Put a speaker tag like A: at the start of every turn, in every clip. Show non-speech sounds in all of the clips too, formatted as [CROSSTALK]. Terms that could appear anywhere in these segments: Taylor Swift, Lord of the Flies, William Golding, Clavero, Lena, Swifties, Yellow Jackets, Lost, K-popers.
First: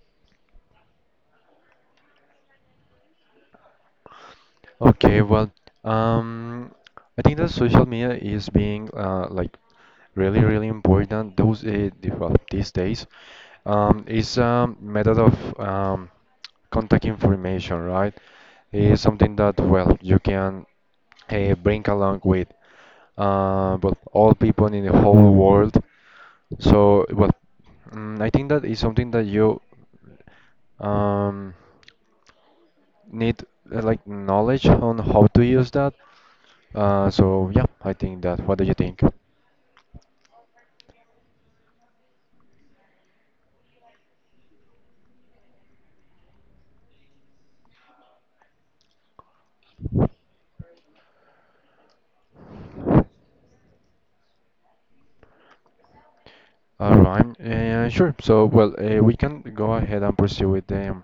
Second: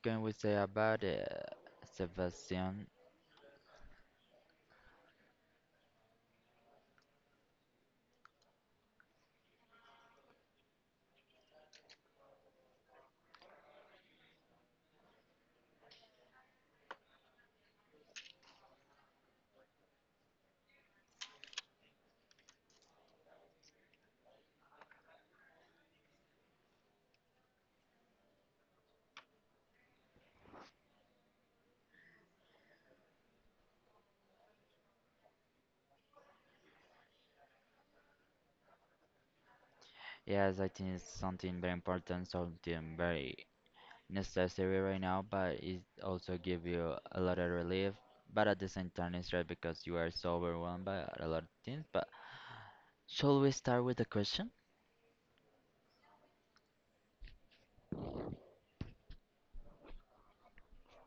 A: can we say about Sebastian?
B: Okay, well, um, I think that social media is being like really, really important. Well, these days, is a method of contact information, right? Is something that well you can bring along with well all people in the whole world. So well, I think that is something that you um, need like knowledge on how to use that. So yeah, I think that. What do you think?
A: Yes, I think it's something very important, something very necessary right now, but it also give you a lot of relief. But at the same time, it's right because you are so overwhelmed by a lot of things. But shall we start with the question?
B: All right. Sure. So well, we can go ahead and pursue with them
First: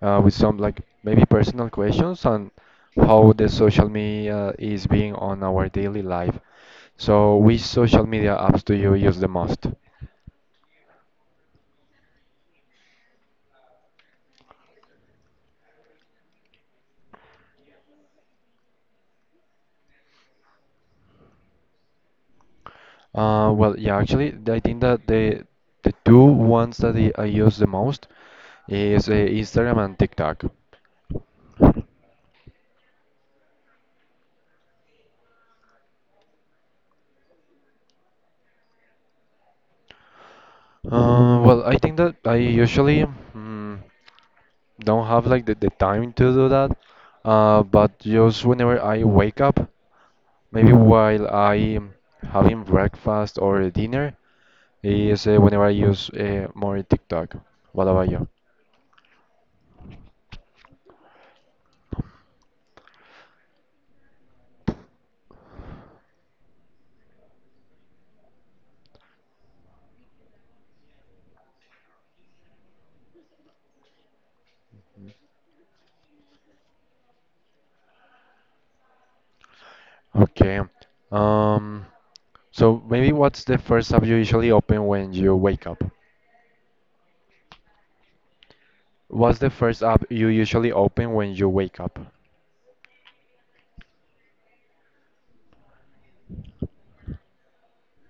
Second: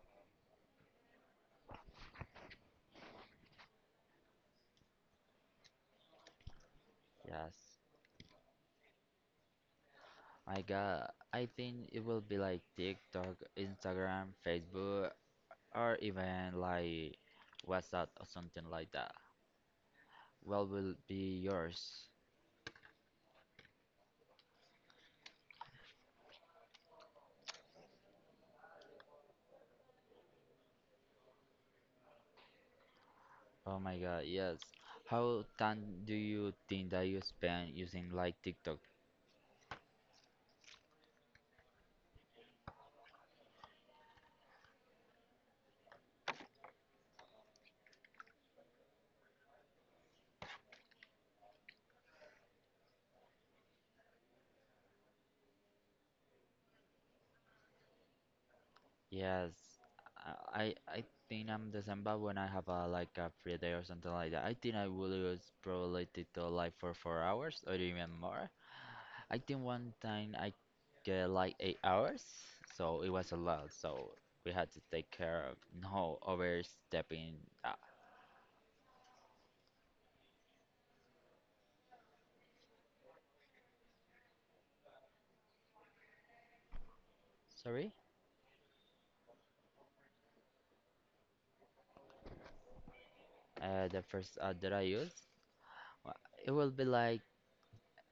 B: with some like maybe personal questions on how the social media is being on our daily life. So which
A: Yes,
B: social media apps do you use the most?
A: I got. I think it will be like TikTok, Instagram, Facebook, or even like WhatsApp or something like that. What will be yours?
B: Well, yeah, actually, I think that the two ones that I use the most is Instagram and TikTok.
A: Oh my God, yes. How time do you think that you spend using like TikTok?
B: Well, I think that I usually. mm don't have like the time to do that. But just whenever I wake up, maybe while I am having breakfast or dinner, is whenever I use more TikTok. What about you?
A: Yes, I think I'm December when I have a like a free day or something like that. I think I will use probably TikTok like for 4 hours or even more. I think one time I get like 8 hours, so it was a lot. So we had to take care of no overstepping.
B: Okay. Um, so maybe what's the first app you usually open when you wake up?
A: Sorry,
B: What's the first app you usually open when you wake up?
A: the first app that I use, it will be like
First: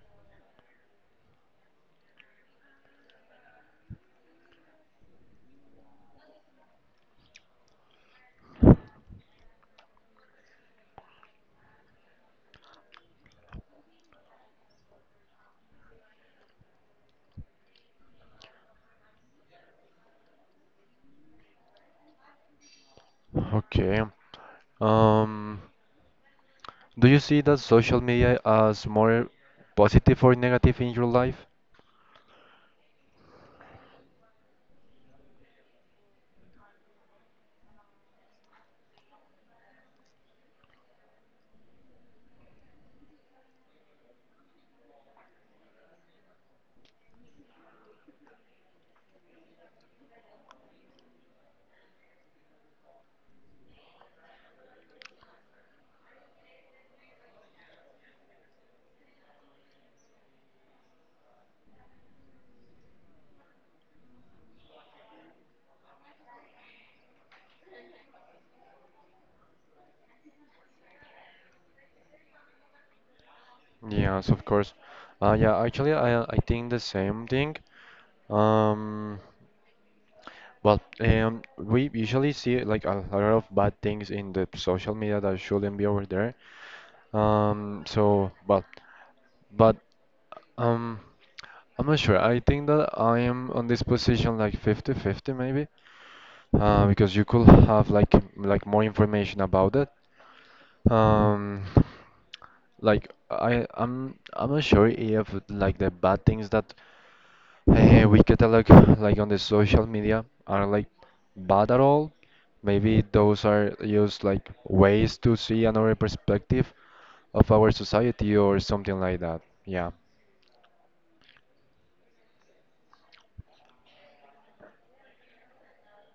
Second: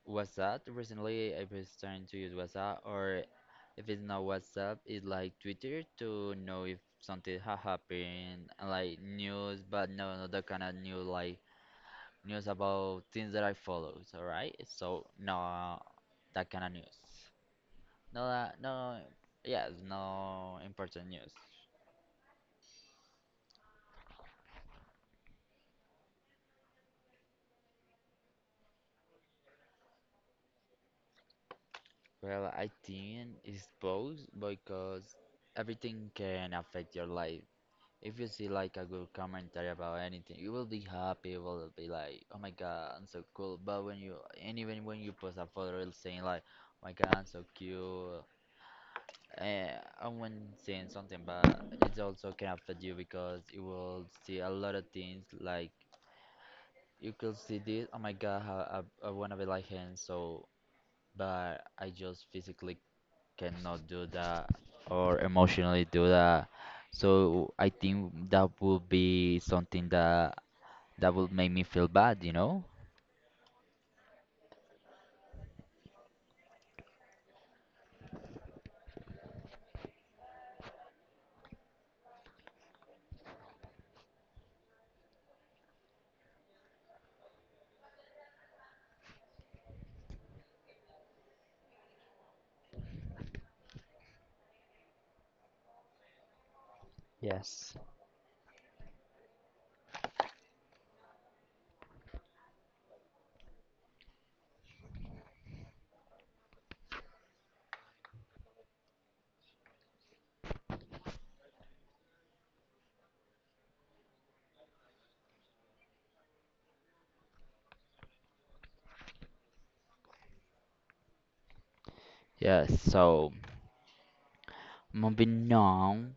A: WhatsApp. Recently, I've been starting to use WhatsApp, or if it's not WhatsApp, it's like Twitter to know if something ha happened, and, like news, but no, not that kind of news, like news about things that I follow. All right, so no, that kind of news. No, that no, yes, no important news.
B: Okay. Um, do you see that social media as more positive or negative in your life?
A: Well, I think it's both because everything can affect your life. If you see like a good commentary about anything, you will be happy. You will be like, "Oh my God, I'm so cool." But when you and even when you post a photo, it's saying like, "Oh my God, I'm so cute," eh, and when saying something bad, it also can affect you because you will see a lot of things like you could see this. Oh my God, how I wanna be like him. So, but I just physically cannot do that or emotionally do that. So I think that would be something that that would make me feel bad, you know?
B: Yes, of course. Yeah, actually, I think the same thing. Um, well, we usually see like a lot of bad things in the social media that shouldn't be over there. So, but, um, I'm not sure. I think that I am on this position like fifty-fifty maybe, because you could
A: Yes.
B: have like more information about it. Um, like I'm not sure if like the bad things that we catalog like, on the social media are like bad at all. Maybe those are just like ways to see another perspective of our society or something like that. Yeah.
A: Yes, so moving on.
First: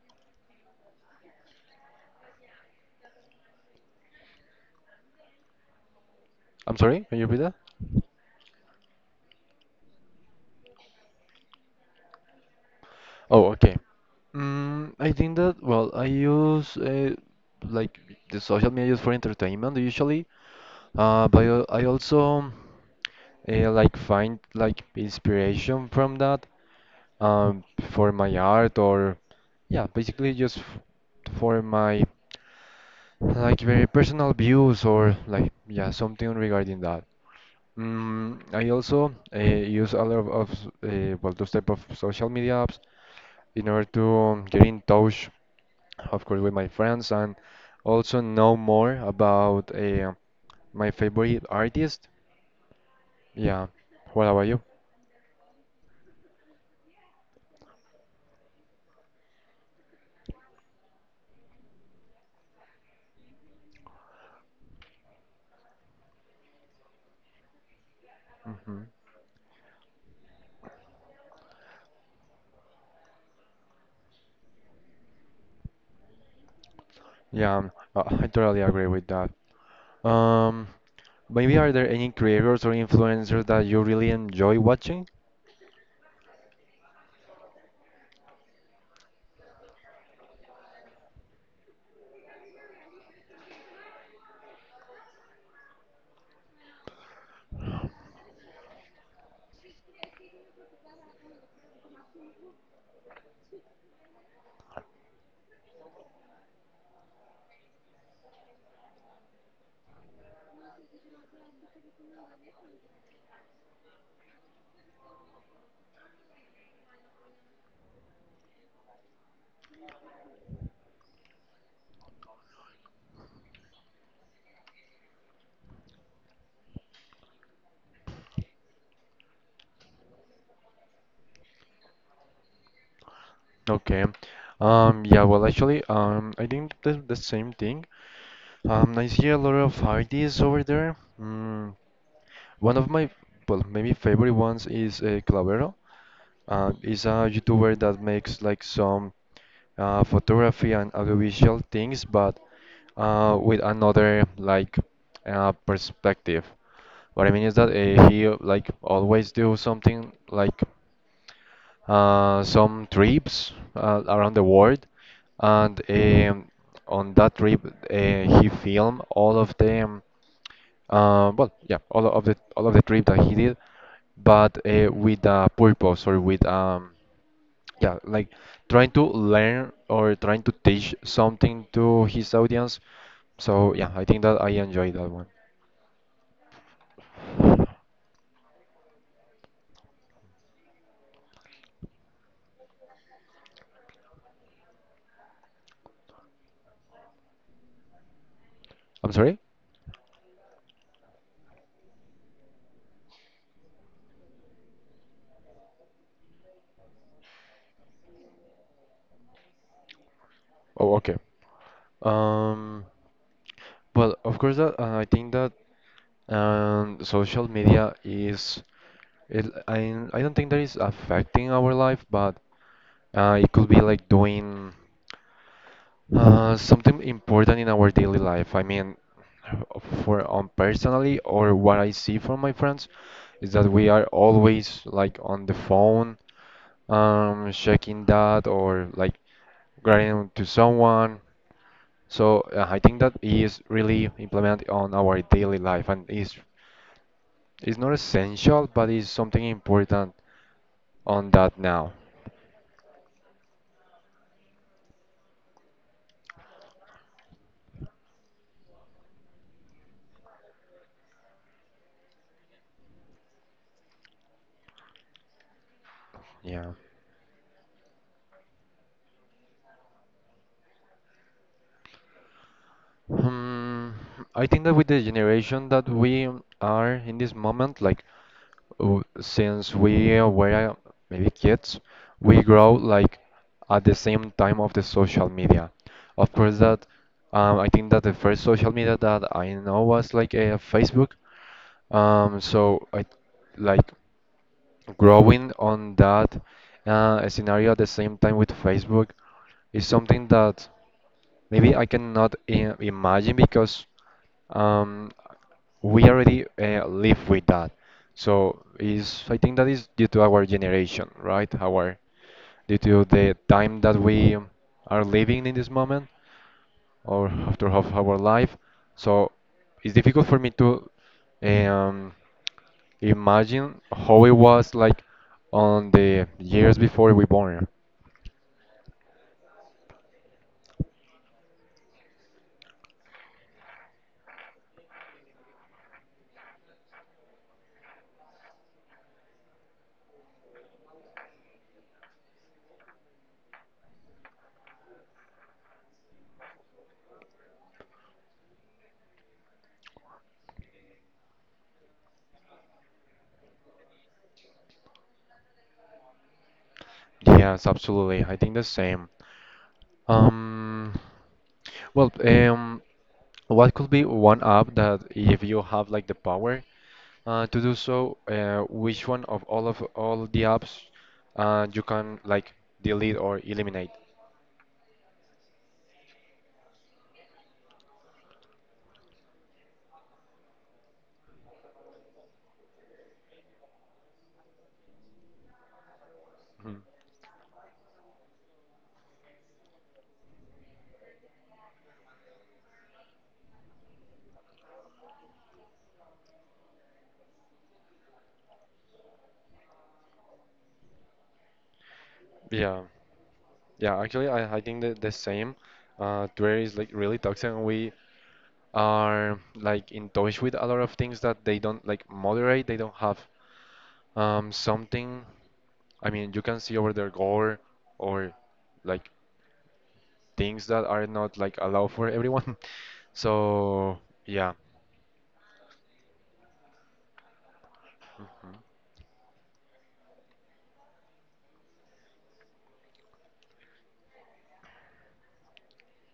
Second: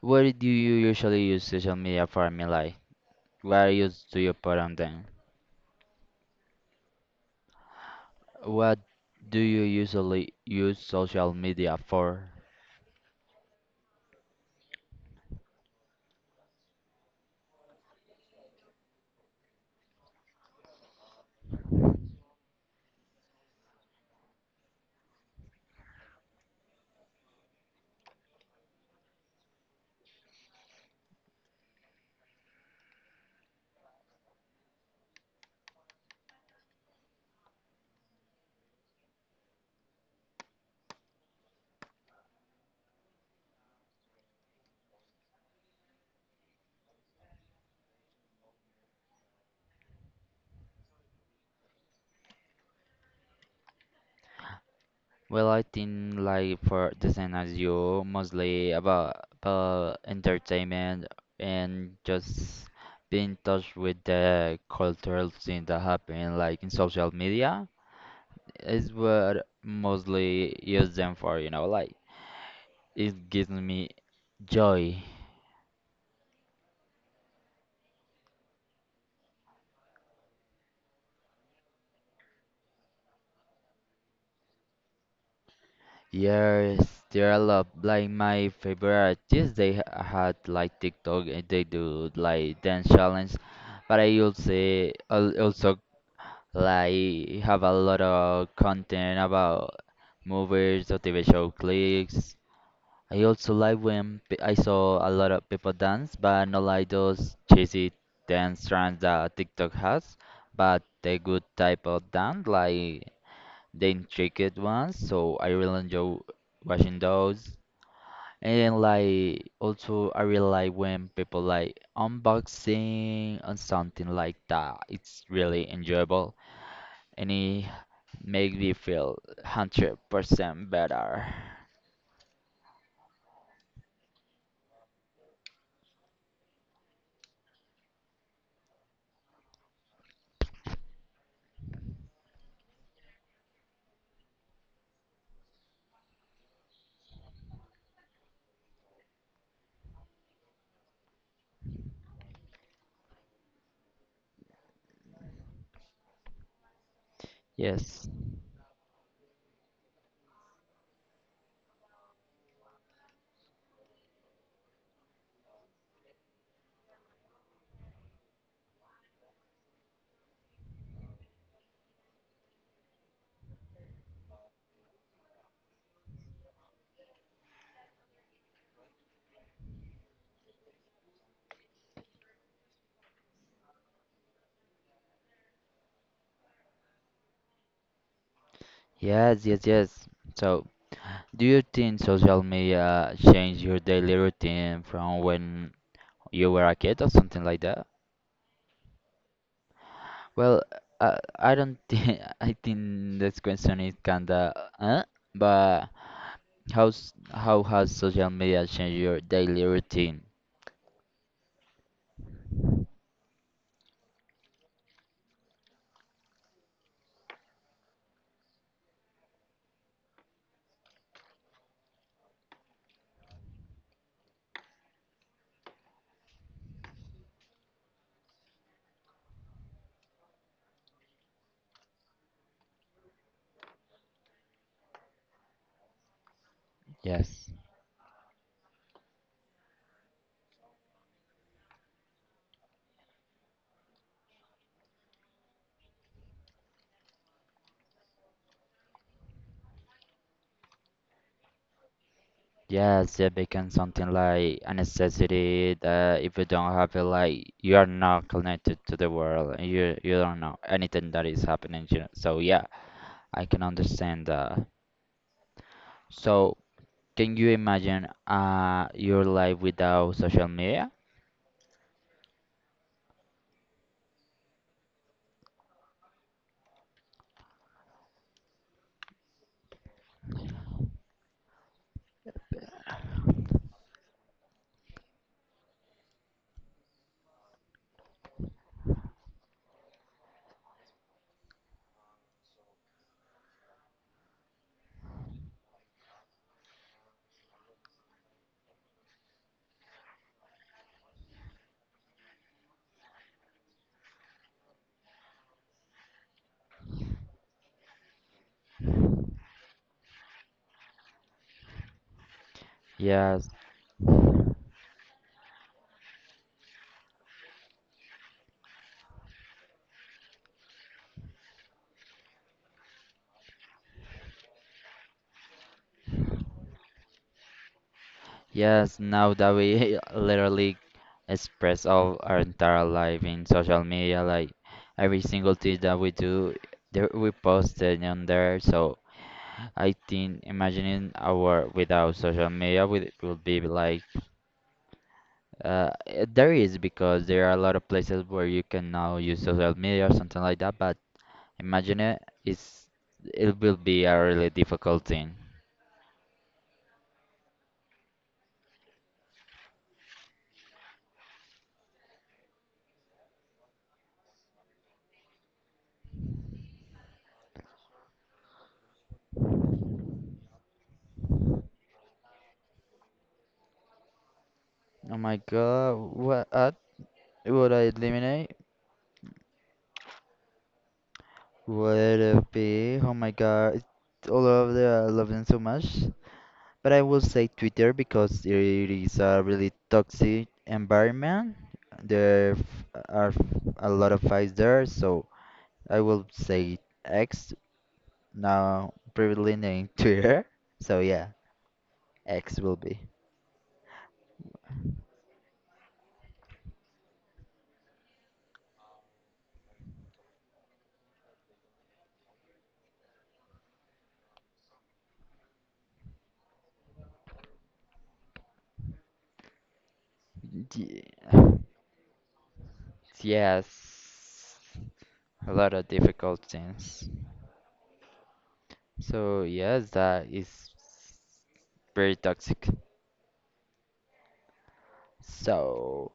A: What do you usually use social media for, Milai? Where use do you put on them?
B: I'm sorry, can you repeat that?
A: What do you usually use social media for?
B: Oh, okay. I think that well, I use like the social media is for entertainment usually. But I also like find like inspiration from that um, for my art or yeah, basically just f for my like very personal views or like yeah something regarding that. I also use a lot of well those type of social media apps in order to get in touch, of course, with my friends and also know more about my favorite artist. Yeah. What about you?
A: Well, I think like for the same as you, mostly about entertainment and just being in touch with the cultural thing that happen like in social media.
B: Hmm.
A: Is what mostly use them for, you know, like it gives me joy.
B: Yeah, I totally agree with that. Um, Maybe are there any creators or influencers that you really enjoy watching?
A: Yes, there are a lot. Like my favorite artists, they had like TikTok and they do like dance challenge, but I also also like have a lot of content about movies or TV show clips. I also like when I saw a lot of people dance, but not like those cheesy dance trends that TikTok has, but the good type of dance, like the intricate ones. So I really enjoy watching those. And like also I really like when people like unboxing and something like that. It's really enjoyable and it makes me feel 100% better.
B: Okay. Yeah, well, actually, I think the same thing. I see a lot of artists over there. One of my, well, maybe favorite ones is Clavero. Is a YouTuber that makes like some photography and audiovisual things, but with another like perspective. What I mean is that
A: Yes.
B: he like always do something like some trips around the world, and on that trip he filmed all of them. Well, yeah, all of the trip that he did, but with a purpose or with yeah, like trying to learn or trying to teach something to his audience. So yeah, I think that I enjoy that one.
A: Yes, yes, yes. So do you think social media changed your daily routine from when you were a kid or something like that?
B: I'm sorry?
A: Well, I don't think [LAUGHS] I think this question is kinda uh, but how's how has social media changed your daily routine?
B: Oh, okay. Um, well, of course that I think that social media is it, I don't think that is affecting our life, but it could be like doing. Something important in our daily life. I mean, for on personally or what I see from my friends is that we are always like on the phone,
A: Yes.
B: checking that or like writing to someone. So I think that is really implemented on our daily life and is not essential, but is something important on that now.
A: Yes, it became something like a necessity that if you don't have it, like you are not connected to the world and you don't know anything that is happening, you know. So yeah, I can understand that. So
B: Yeah.
A: can you imagine your life without social media?
B: Hmm, I think that with the generation that we are in this moment, like since we were maybe kids, we grow like at the same time of the social media. Of course, that I think that the first social media that I know was like a Facebook. So I like growing on that scenario at the same time with Facebook is something that. Maybe I cannot imagine because um, we already live with that. So is I think that is due to our generation, right? Our due to the
A: Yes,
B: time that we are living in this moment or after half our life. So it's difficult for me to um, imagine how it was like on the years before we born.
A: yes, now that we [LAUGHS] literally express all our entire life in social media, like every single thing that we do, there, we post it on there. So I think imagining our without social media would be like there is because there are a lot of places where you can now use social media or something like that. But imagine it is it will be a really difficult thing.
B: Yes, absolutely. I think the same. Um, Well, what could be one app that if you have like the power to do so, which one of all the apps you can like delete or eliminate?
A: Oh my God, what ad would I eliminate? Would it be? Oh my God, it's all of the I love them so much.
B: Mhm.
A: But I will say Twitter because it is a really toxic environment. There are a lot of fights there, so I will say X, now previously named [LAUGHS] Twitter. So yeah, X will
B: Yeah,
A: be.
B: yeah. Actually, I think that the same. Twitter is like really toxic, and we are like in touch with a lot of things that they don't like moderate. They don't have something. I mean, you can see over their gore or like things that are not like
A: Yeah.
B: allowed for everyone. [LAUGHS]
A: Yes,
B: So yeah.
A: a lot of difficult things.
B: Mhm.
A: So yes, that is very toxic. So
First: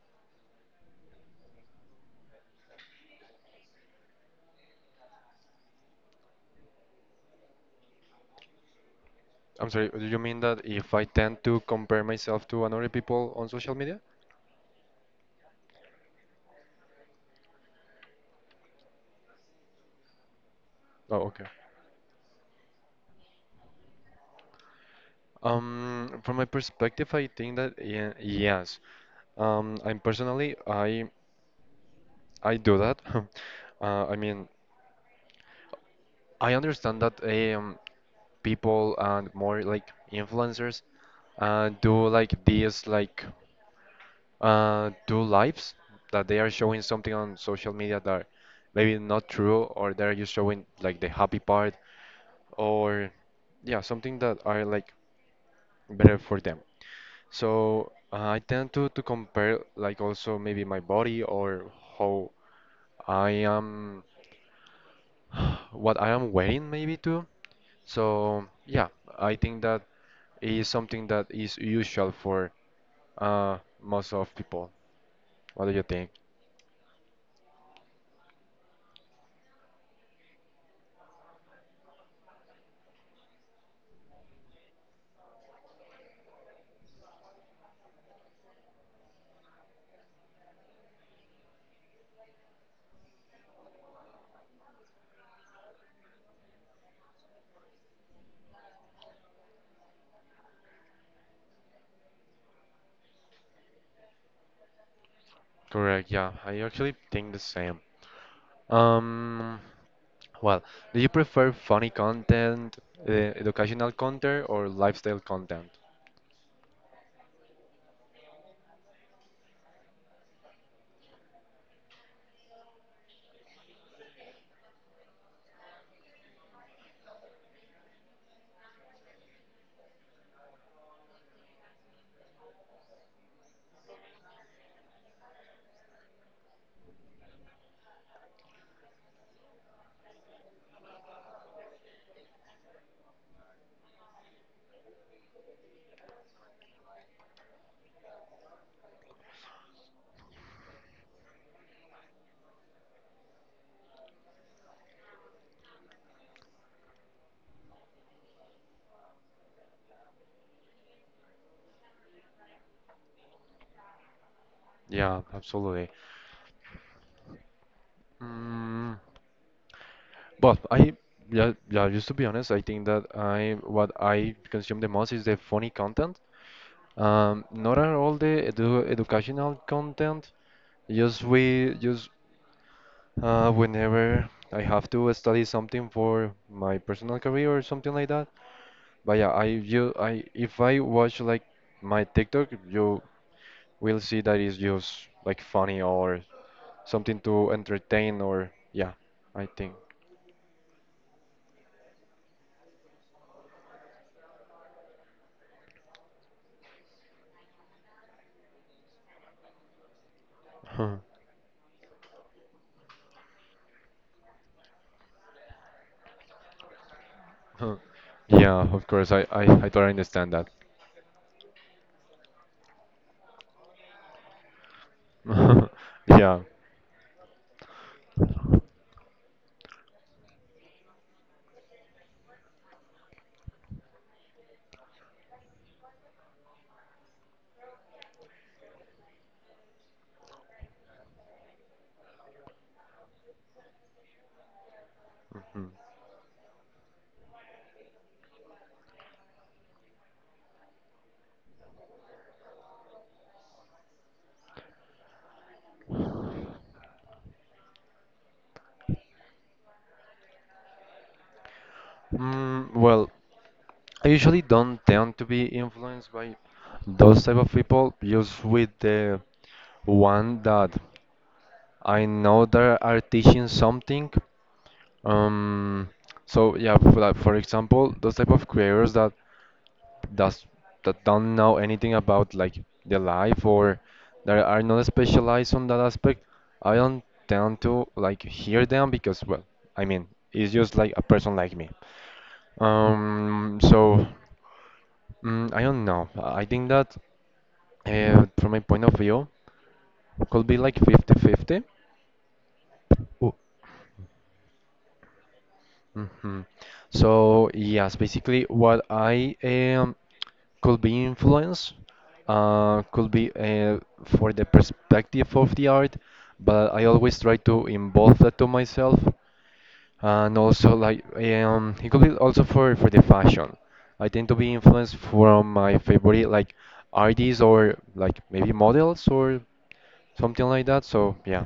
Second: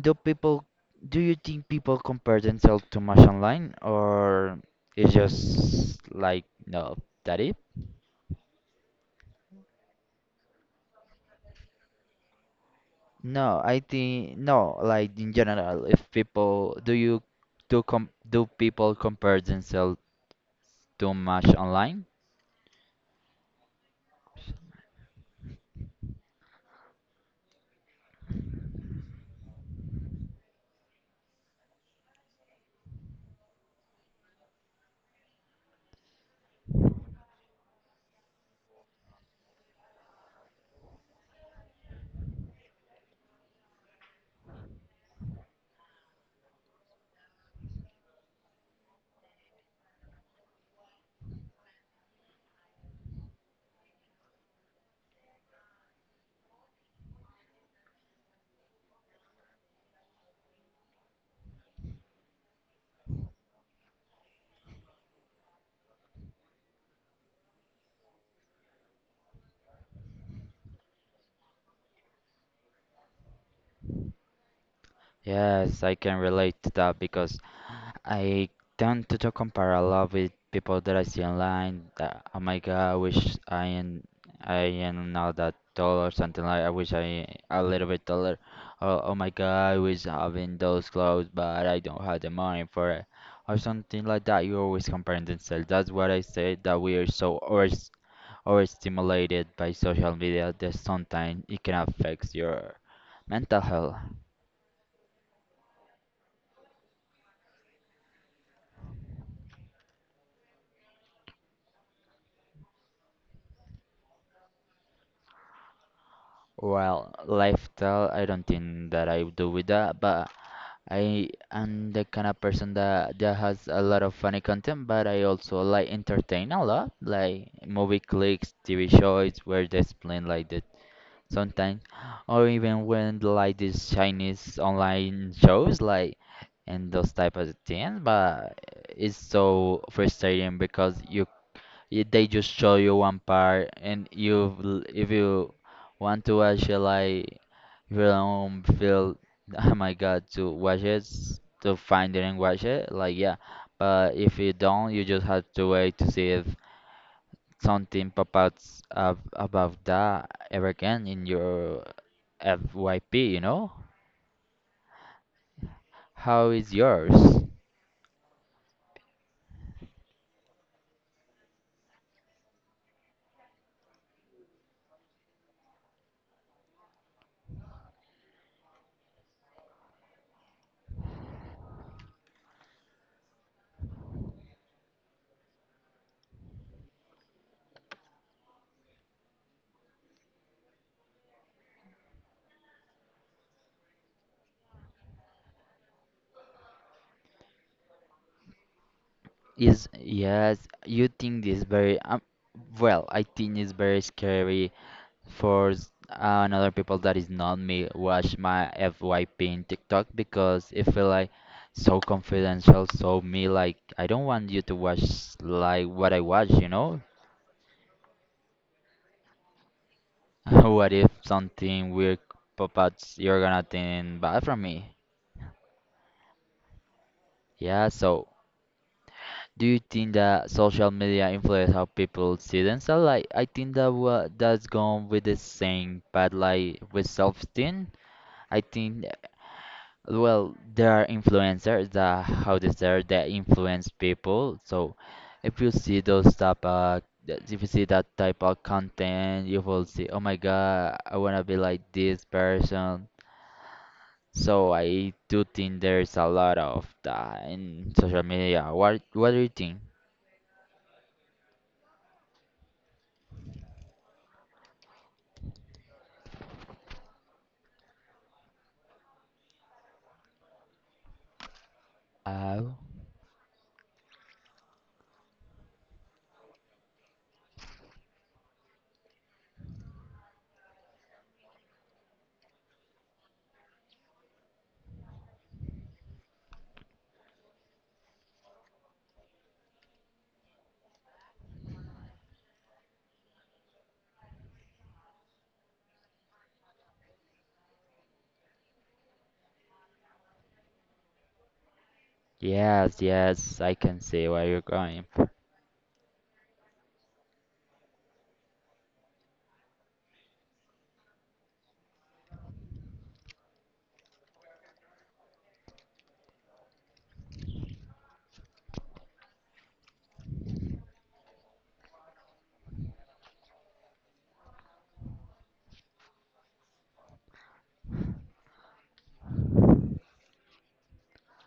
A: do people do you think people compare themselves too much online, or it's just like no, that it?
B: I'm sorry. Do you mean that if I tend to compare myself to another people on
A: No,
B: social
A: I
B: media?
A: think no, like in general, if people do you do com do people compare themselves too
B: Oh, okay.
A: much online?
B: From my perspective, I think that yeah, yes. I'm personally, I do that. [LAUGHS] I mean, I understand that people and more like influencers do like this like do lives that they are showing something on social media that maybe not true or they're just showing like the happy part or yeah something that are like better for them. So I tend to compare like also maybe my body or how I am what I am wearing maybe too. So yeah, I think that is something that is usual for uh most of people. What do you
A: Yes, I
B: think?
A: can relate to that because I tend to compare a lot with people that I see online. That, oh my God, I wish I am now that tall or something like. I wish I a little bit taller. Oh, oh my God, I wish having those clothes, but I don't have the money for it, or something like that. You always comparing themselves. That's what I say. That we are so over overstimulated by social media that sometimes it can affect your mental health.
B: Correct, yeah, I actually think the same. Um, well, do you prefer funny content, educational content, or lifestyle content?
A: Well, lifestyle, I don't think that I do with that, but I am the kind of person that has a lot of funny content, but I also like entertain a lot, like movie clips, TV shows where they explain like that sometimes, or even when like these Chinese online shows like and those type of things. But it's so frustrating because you they just show you one part and you if you want to watch it like if you don't feel [LAUGHS] oh my God to watch it to find it and watch it like yeah, but if you don't you just have to wait to see if something pop out about that ever again in your FYP, you know.
B: Yeah, absolutely.
A: How is yours?
B: Mm, but yeah, yeah, just to be honest, I think that I what I consume the most is the funny content. Not at all the educational content. Just we just whenever I have to study something for my personal career or something like that. But yeah, I if I watch like my TikTok, you we'll see that it's just like funny or something to entertain or yeah, I think.
A: Is
B: [LAUGHS]
A: yes, you think this very well I think it's very scary for another people that is not me watch my FYP in TikTok because it feel like so confidential so me like I don't want you to watch like what I watch, you know.
B: Yeah, of course, I totally understand
A: [LAUGHS]
B: that.
A: What if something weird pop out you're gonna think bad from me.
B: [LAUGHS] Yeah.
A: Yeah, so do you think that social media influence how people see themselves? Like I think that what that's gone with the same but like with self-esteem, I think. Well, there are influencers that how they say that influence people. So if
B: Mm.
A: you see those type of if you see that type of content, you will see, oh my God, I wanna be like this person. So I do think there's a lot of that in social media. What do you think?
B: Well, I usually don't tend to be influenced by those type of people, just with the one that I know
A: Uh,
B: that are teaching something. Um, so yeah, for, like, for example, those type of creators does that don't know anything about like the life or that are not specialized on that aspect, I don't tend to like hear them because well, I mean, it's just like a person like me. So I don't know. I think that from my point of view, could be like 5050 50.
A: yes,
B: Oh,
A: yes, I can see where you're going.
B: hmm So yes, basically what I could be influence, could be for the perspective of the art, but I always try to involve that to myself, and also like it could be also for the fashion. I tend to be influenced from my favorite like artists or like maybe models or something like that. So yeah.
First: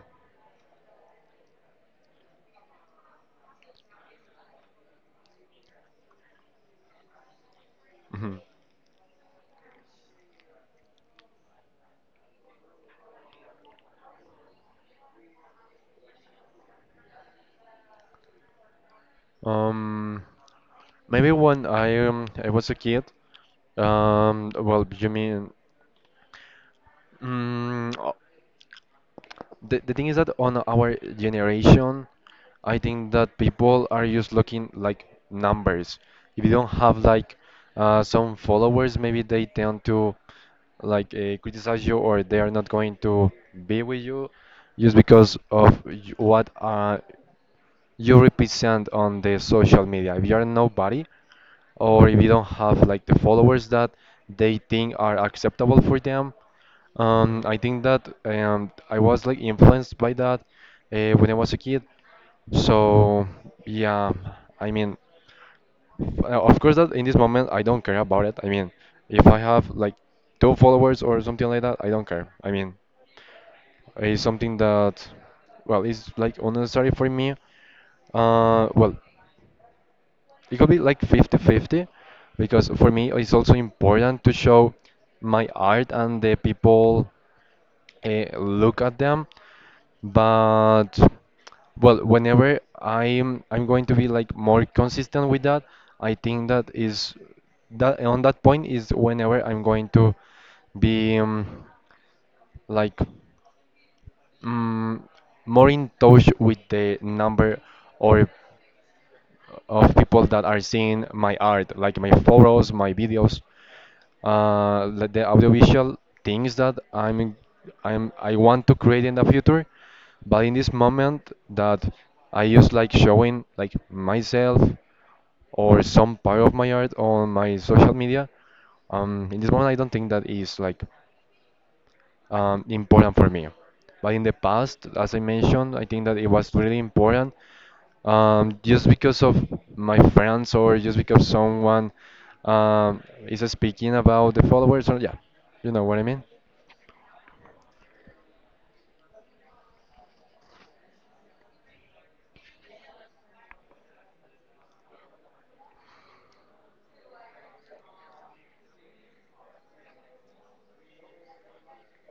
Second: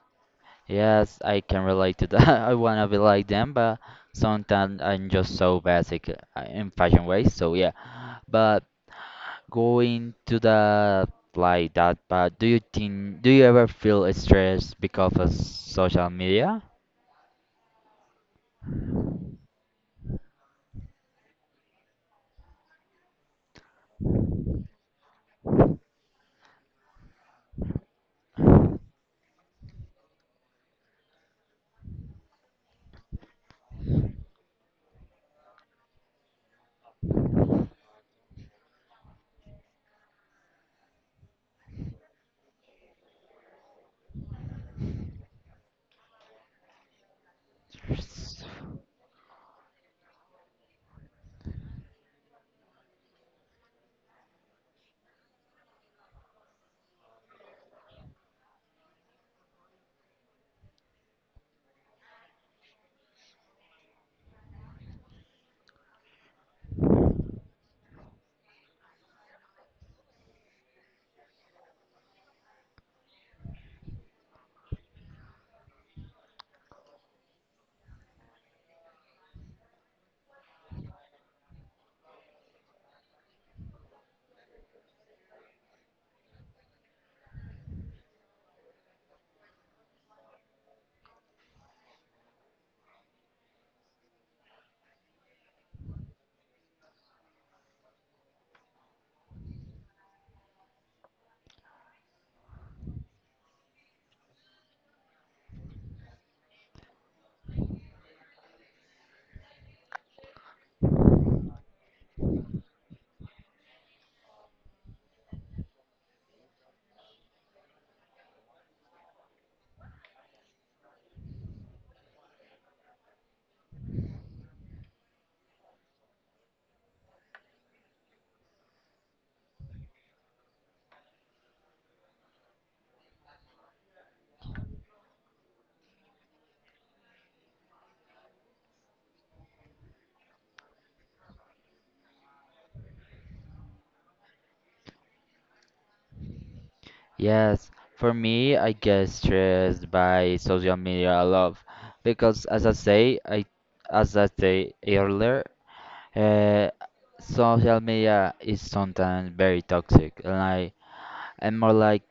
A: Yes, I can relate to that. [LAUGHS] I wanna be like them, but sometimes I'm just so basic in fashion ways. So yeah,
B: Mhm.
A: but going to the like that, but do you think do you ever feel stressed because of social media?
B: Um, Maybe when I was a kid. Well, you mean, mm, the thing is that on our generation, I think that people are just looking like numbers. If you don't have like some followers, maybe they tend to like criticize you or they are not going to be with you just because of what you
A: Stress.
B: represent on the social media. If you are nobody, or if you don't have like the followers that they think are acceptable for them, I think that I was like influenced by that when I was a kid. So yeah, I mean, of course that in this moment I don't care about it. I mean, if I have like two followers or something like that, I don't care. I mean, it's something that, well, it's like unnecessary for me. Well, it could be like fifty-fifty, because for me it's also important to show my art and the people look at them. But well, whenever I'm going to be like more consistent with that, I think that is that on that point is whenever I'm going to be like. mm, More in touch with the number or of people that are seeing my art, like my photos, my videos, like the audiovisual things that I want to create in the future. But in this moment, that I just like showing like myself or some part of my art on my social media. In this moment, I don't think that is like important for me. But in the past, as I mentioned, I think that it was really important just because of my friends or just because someone is speaking about the followers or yeah, you know what I mean?
A: Yes, for me, I get stressed by social media a lot because, as I say, I as I say earlier, uh, social media is sometimes very toxic, and I and more like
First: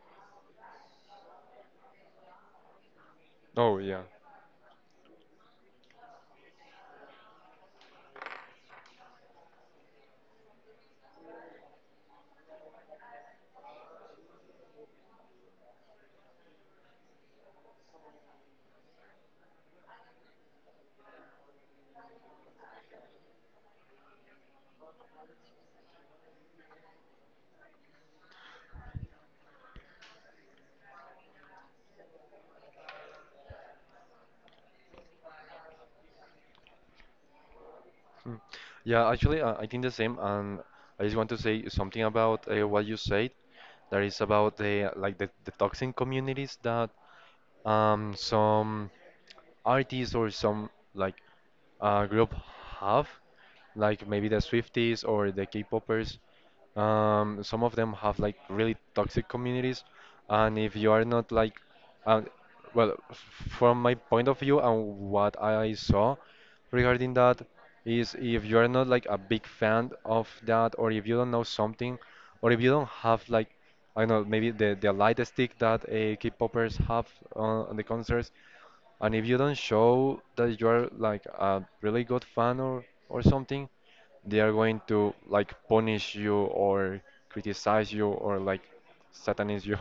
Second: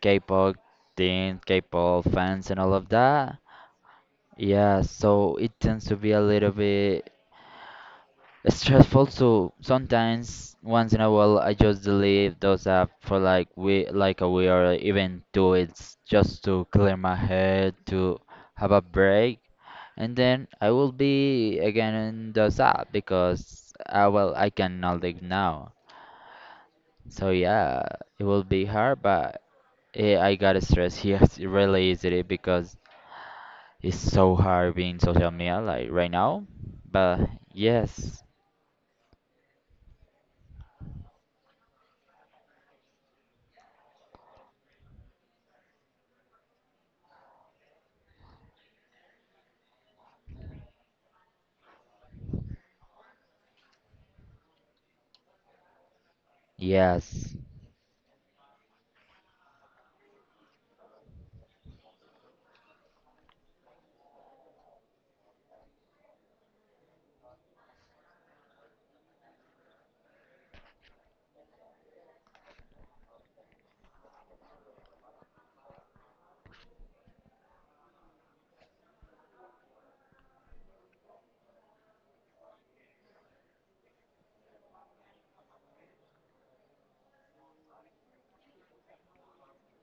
A: K-pop teens, K-pop fans, and all of that.
B: Oh yeah,
A: Yeah, so it tends to be a little bit stressful. So sometimes, once in a while, I just delete those apps for like we like a week or even 2 weeks, just to clear my head, to have a break, and then I will be again in those app because well, I cannot live now. So yeah, it will be hard, but yeah, I got stressed stress, yes, it really is it because it's so hard being social media like right now. But yes,
B: yeah. Actually, I think the same, and I just want to say something about what you said. That is about the toxic communities that some artists or some like group have, like maybe the Swifties or the K-popers.
A: yes,
B: Some of them have like really toxic communities, and if you are not like, uh, well, from my point of view and what I saw regarding that is if you are not like a big fan of that, or if you don't know something, or if you don't have like, I don't know, maybe the light stick that K-popers have on the concerts, and if you don't show that you are like a really good fan or something, they are going to like punish you or criticize you or like satanize you.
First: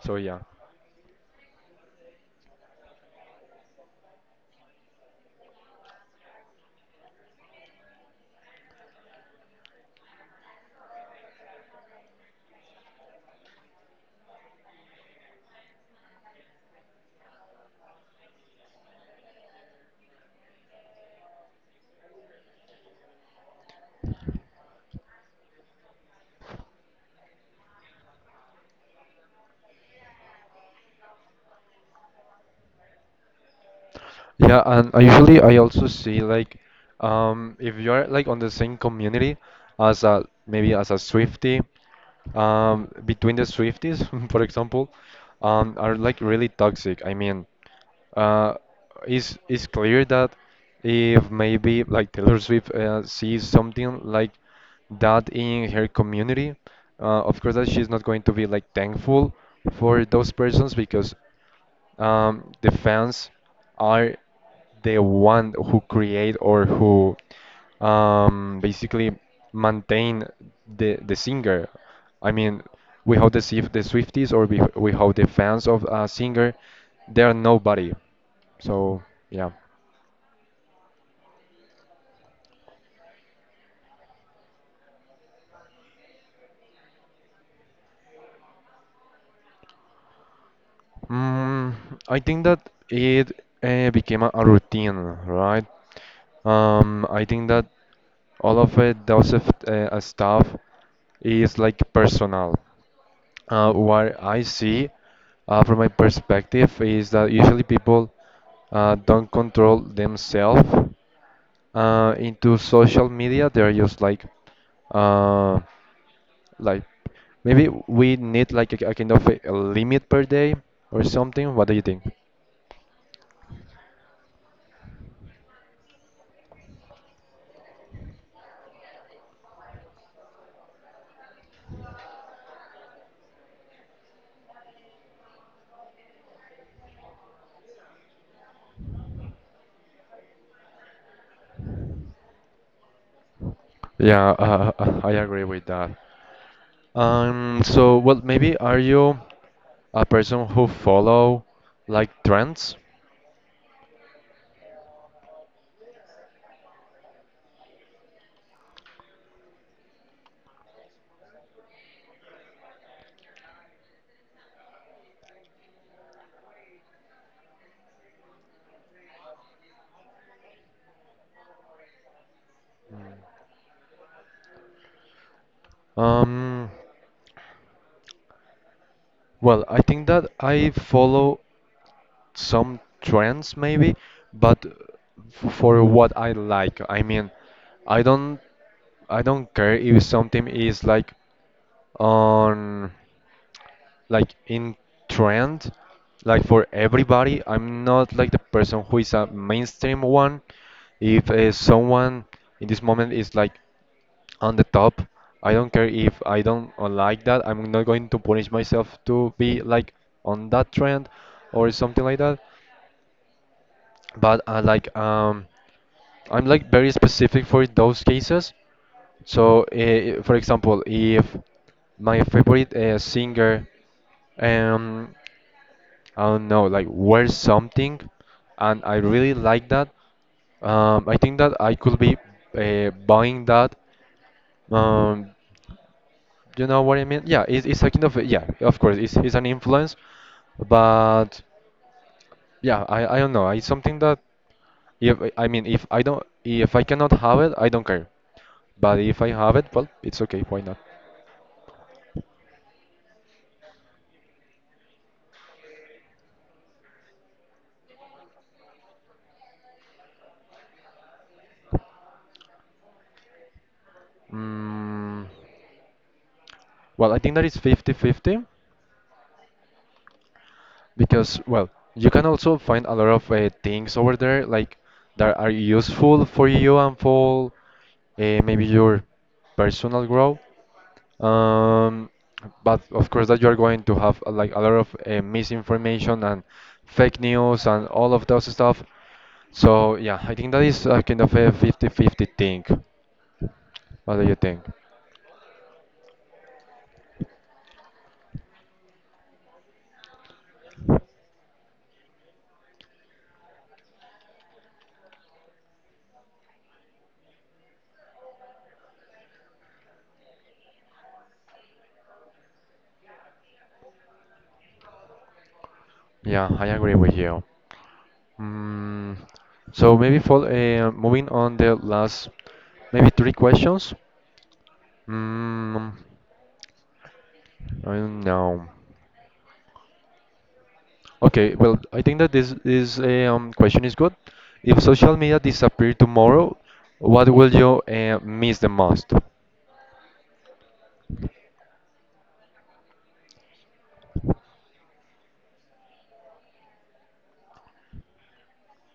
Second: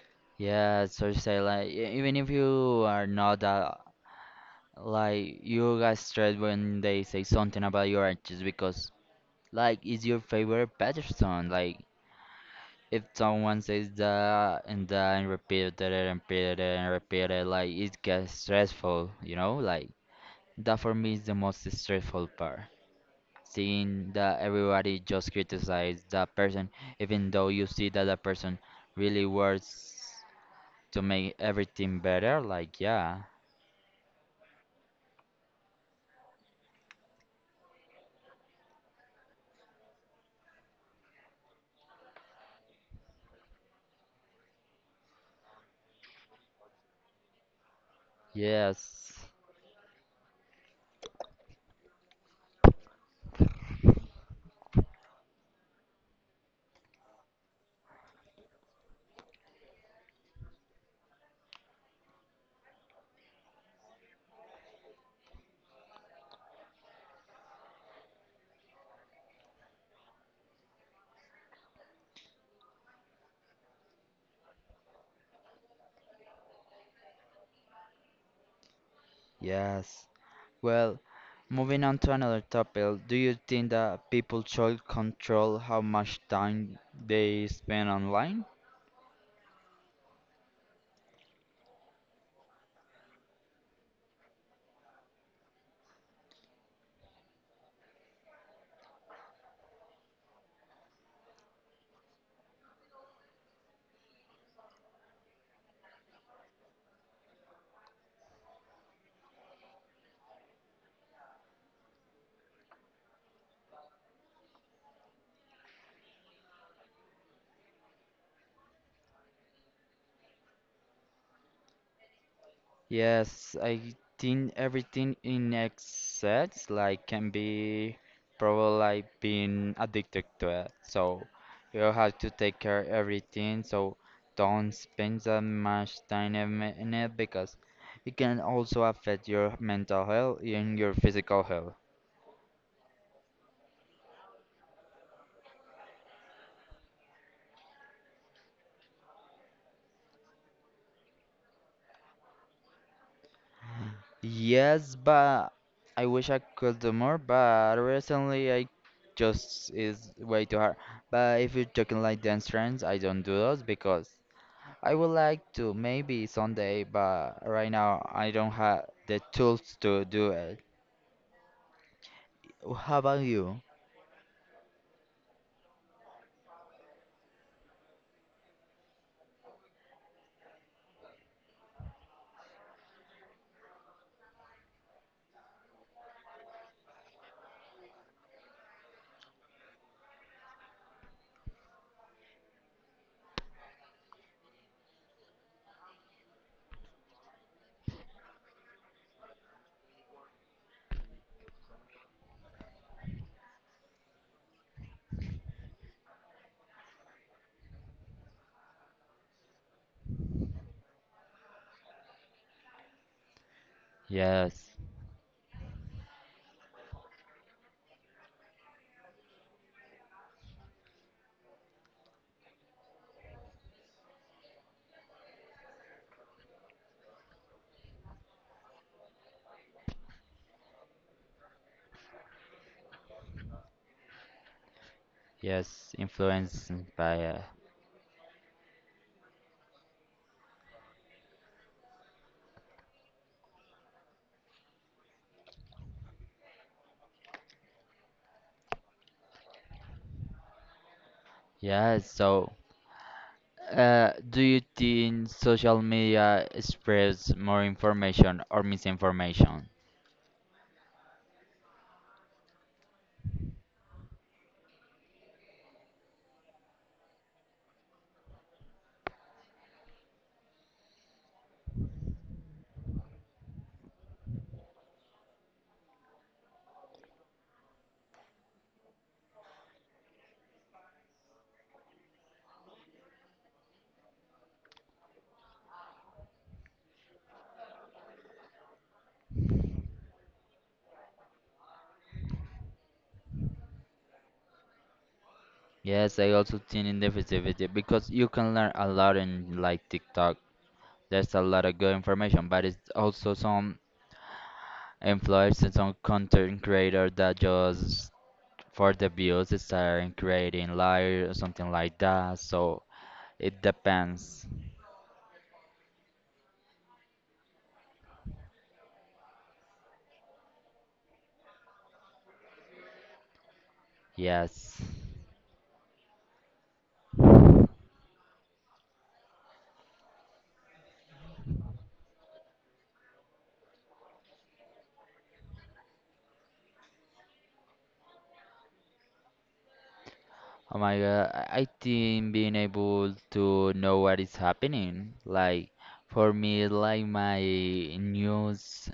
B: [LAUGHS] So yeah.
A: yes. So you say like even if you are not that like you got stressed when they say something about your artist because like it's your favorite person. Like if someone says that and that and repeated it and repeated it and repeated it, like it gets stressful. You know, like that for me is the most stressful part. Seeing that everybody just criticize that person, even though you see that that person really works to make everything better. Like, yeah,
B: Yeah, and I usually I also see like if you're like on the same community as a maybe as a Swifty, between the Swifties, [LAUGHS] for example, are like really toxic. I mean, uh
A: yes,
B: it's clear that if maybe like Taylor Swift sees something like that in her community, of course that she's not going to be like thankful for those persons because the fans are the one who create or who basically maintain the singer. I mean, without the Swifties or without the fans of a singer, they are nobody. So yeah.
A: yes. Well, moving on to another topic, do you think that people should control how much time they spend online?
B: Mm, I think that it became a routine, right? I think that all of it, those of, stuff is like personal. What I see from my perspective is that usually people don't control themselves into social media. They're just uh, like maybe we need like a kind of a limit per day or something. What do you think?
A: Yes, I think everything in excess like can be probably like being addicted to it. So you have to take care of everything. So don't spend that much time in it because it can also affect your mental health and your physical health.
B: Yeah, [LAUGHS] I agree with that. So well, maybe are you a person who follow like trends?
A: Yes, but I wish I could do more, but recently I just is way too hard. But if you're talking like dance trends, I don't do those because I would like to maybe someday, but right now I don't have the tools to do it. How about you?
B: Um, well, I think that I follow some trends maybe, but for what I like. I mean, I don't I don't care if something is like on like in trend like for everybody. I'm not like the person who is a mainstream one. If someone in this moment is like on the top, I don't care. If I don't like that, I'm not going to punish myself to be like on that trend or something like that. But
A: Yes,
B: like I'm like very specific for those cases. So, for example, if my favorite singer, um, I don't know, like wears something, and I really like that, I think that I could be buying that. Um,
A: yes,
B: you
A: influenced
B: know what I mean?
A: by
B: Yeah, it's a kind of, yeah, of course, it's an influence, but. Yeah, I don't know. It's something that if I mean if I cannot have it, I don't care. But if I have it, well, it's okay. Why not?
A: yes. So, do you think social media spreads more information or misinformation?
B: Mm, well, I think that it's fifty-fifty because well, you can also find a lot of things over there like that are useful for you and for maybe your personal growth. Um, but of course that you are going to have like a lot of misinformation and fake news and all of those stuff. So yeah, I think that is a kind of a fifty-fifty thing. What do you think?
A: Yes, I also think in negativity because you can learn a lot in like TikTok. There's a lot of good information, but it's also some influencers, some content creator that just for the views it's starting creating live or something like that, so it depends.
B: Yeah, I agree with you. Mm, so maybe for moving on the last maybe three questions.
A: Yes,
B: Mm, I don't know. Okay, well, I think that this question is good. If social media disappeared tomorrow, what will you miss the most?
A: oh my God, I think being able to know what is happening like for me like my news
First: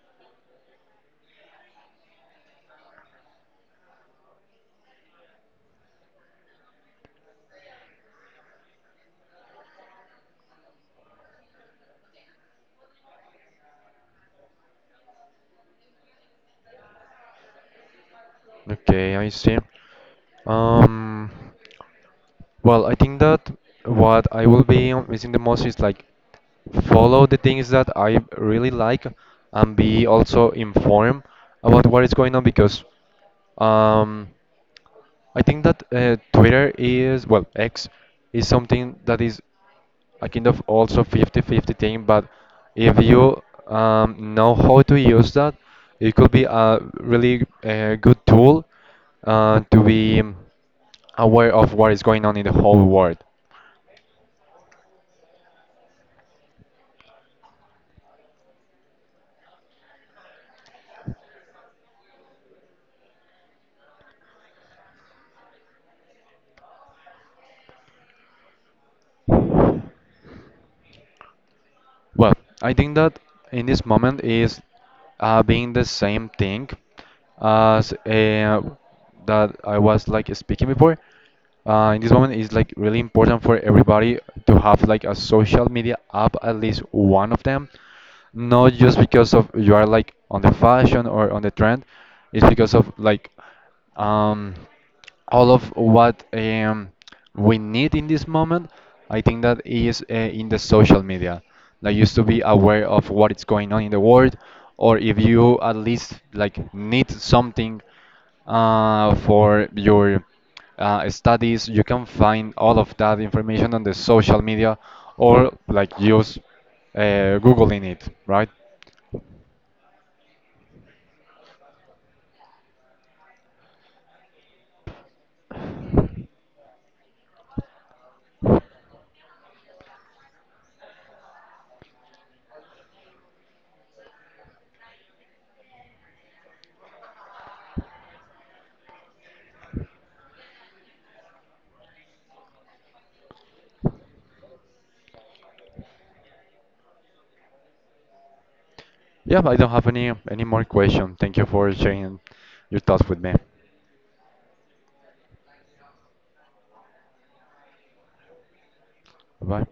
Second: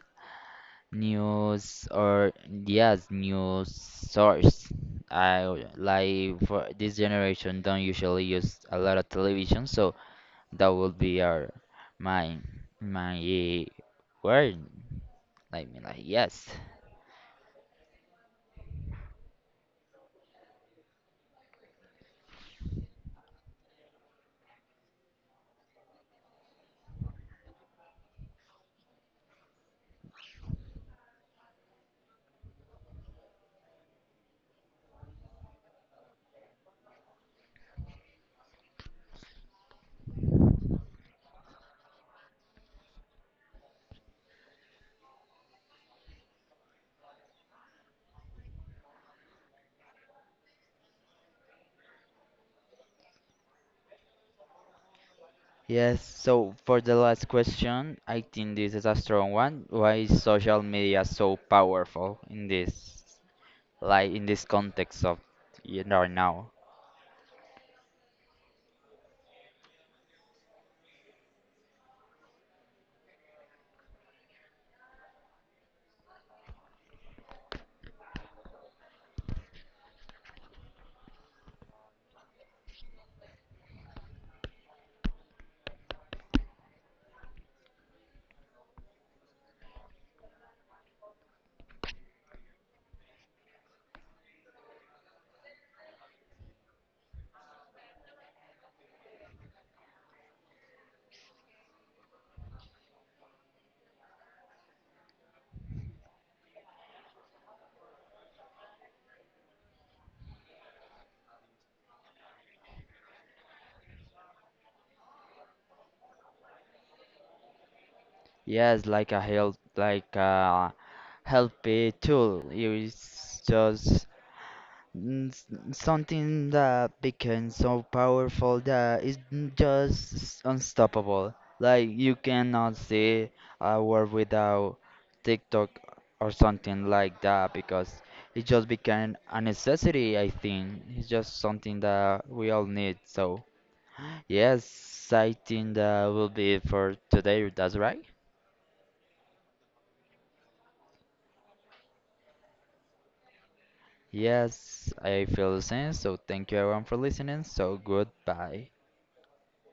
A: news or yes news source. I like for this generation don't usually use a lot of television, so that would be our my my word. I mean, like, yes.
B: Okay, I see. Um, well, I think that what I will be missing the most is like follow the things that I really like and be also informed about what is going on because um, I think that Twitter is, well, X is something that is a kind of also fifty-fifty thing, but if you know how to use that, it could be a really good tool to be aware of what is going on in the whole world.
A: Yes, so for the last question, I think this is a strong one. Why is social media so powerful in this, like, in this context of you know right now?
B: Well, I think that in this moment is being the same thing as that I was like speaking before. In this moment, it's like really important for everybody to have like a social media app, at least one of them, not just because of you are like on the fashion or on the trend. It's because of like um all of what we need in this moment. I think that is in the social media, like used to be aware of what is going on in the world, or if you at least like need something for your studies. You can find all of that information on the social media or like use Googling it, right?
A: Yes, like a help tool. It's just mm, something that became so powerful that it's just unstoppable. Like you cannot see a world without TikTok or something like that because it just became a necessity, I think. It's just something that we all need. So, yes, I think that will be it for today. That's right.
B: Yeah, I don't have any more question. Thank you for sharing your thoughts with me.
A: Yes, I feel the same. So, thank you everyone for listening. So, goodbye.
B: Bye.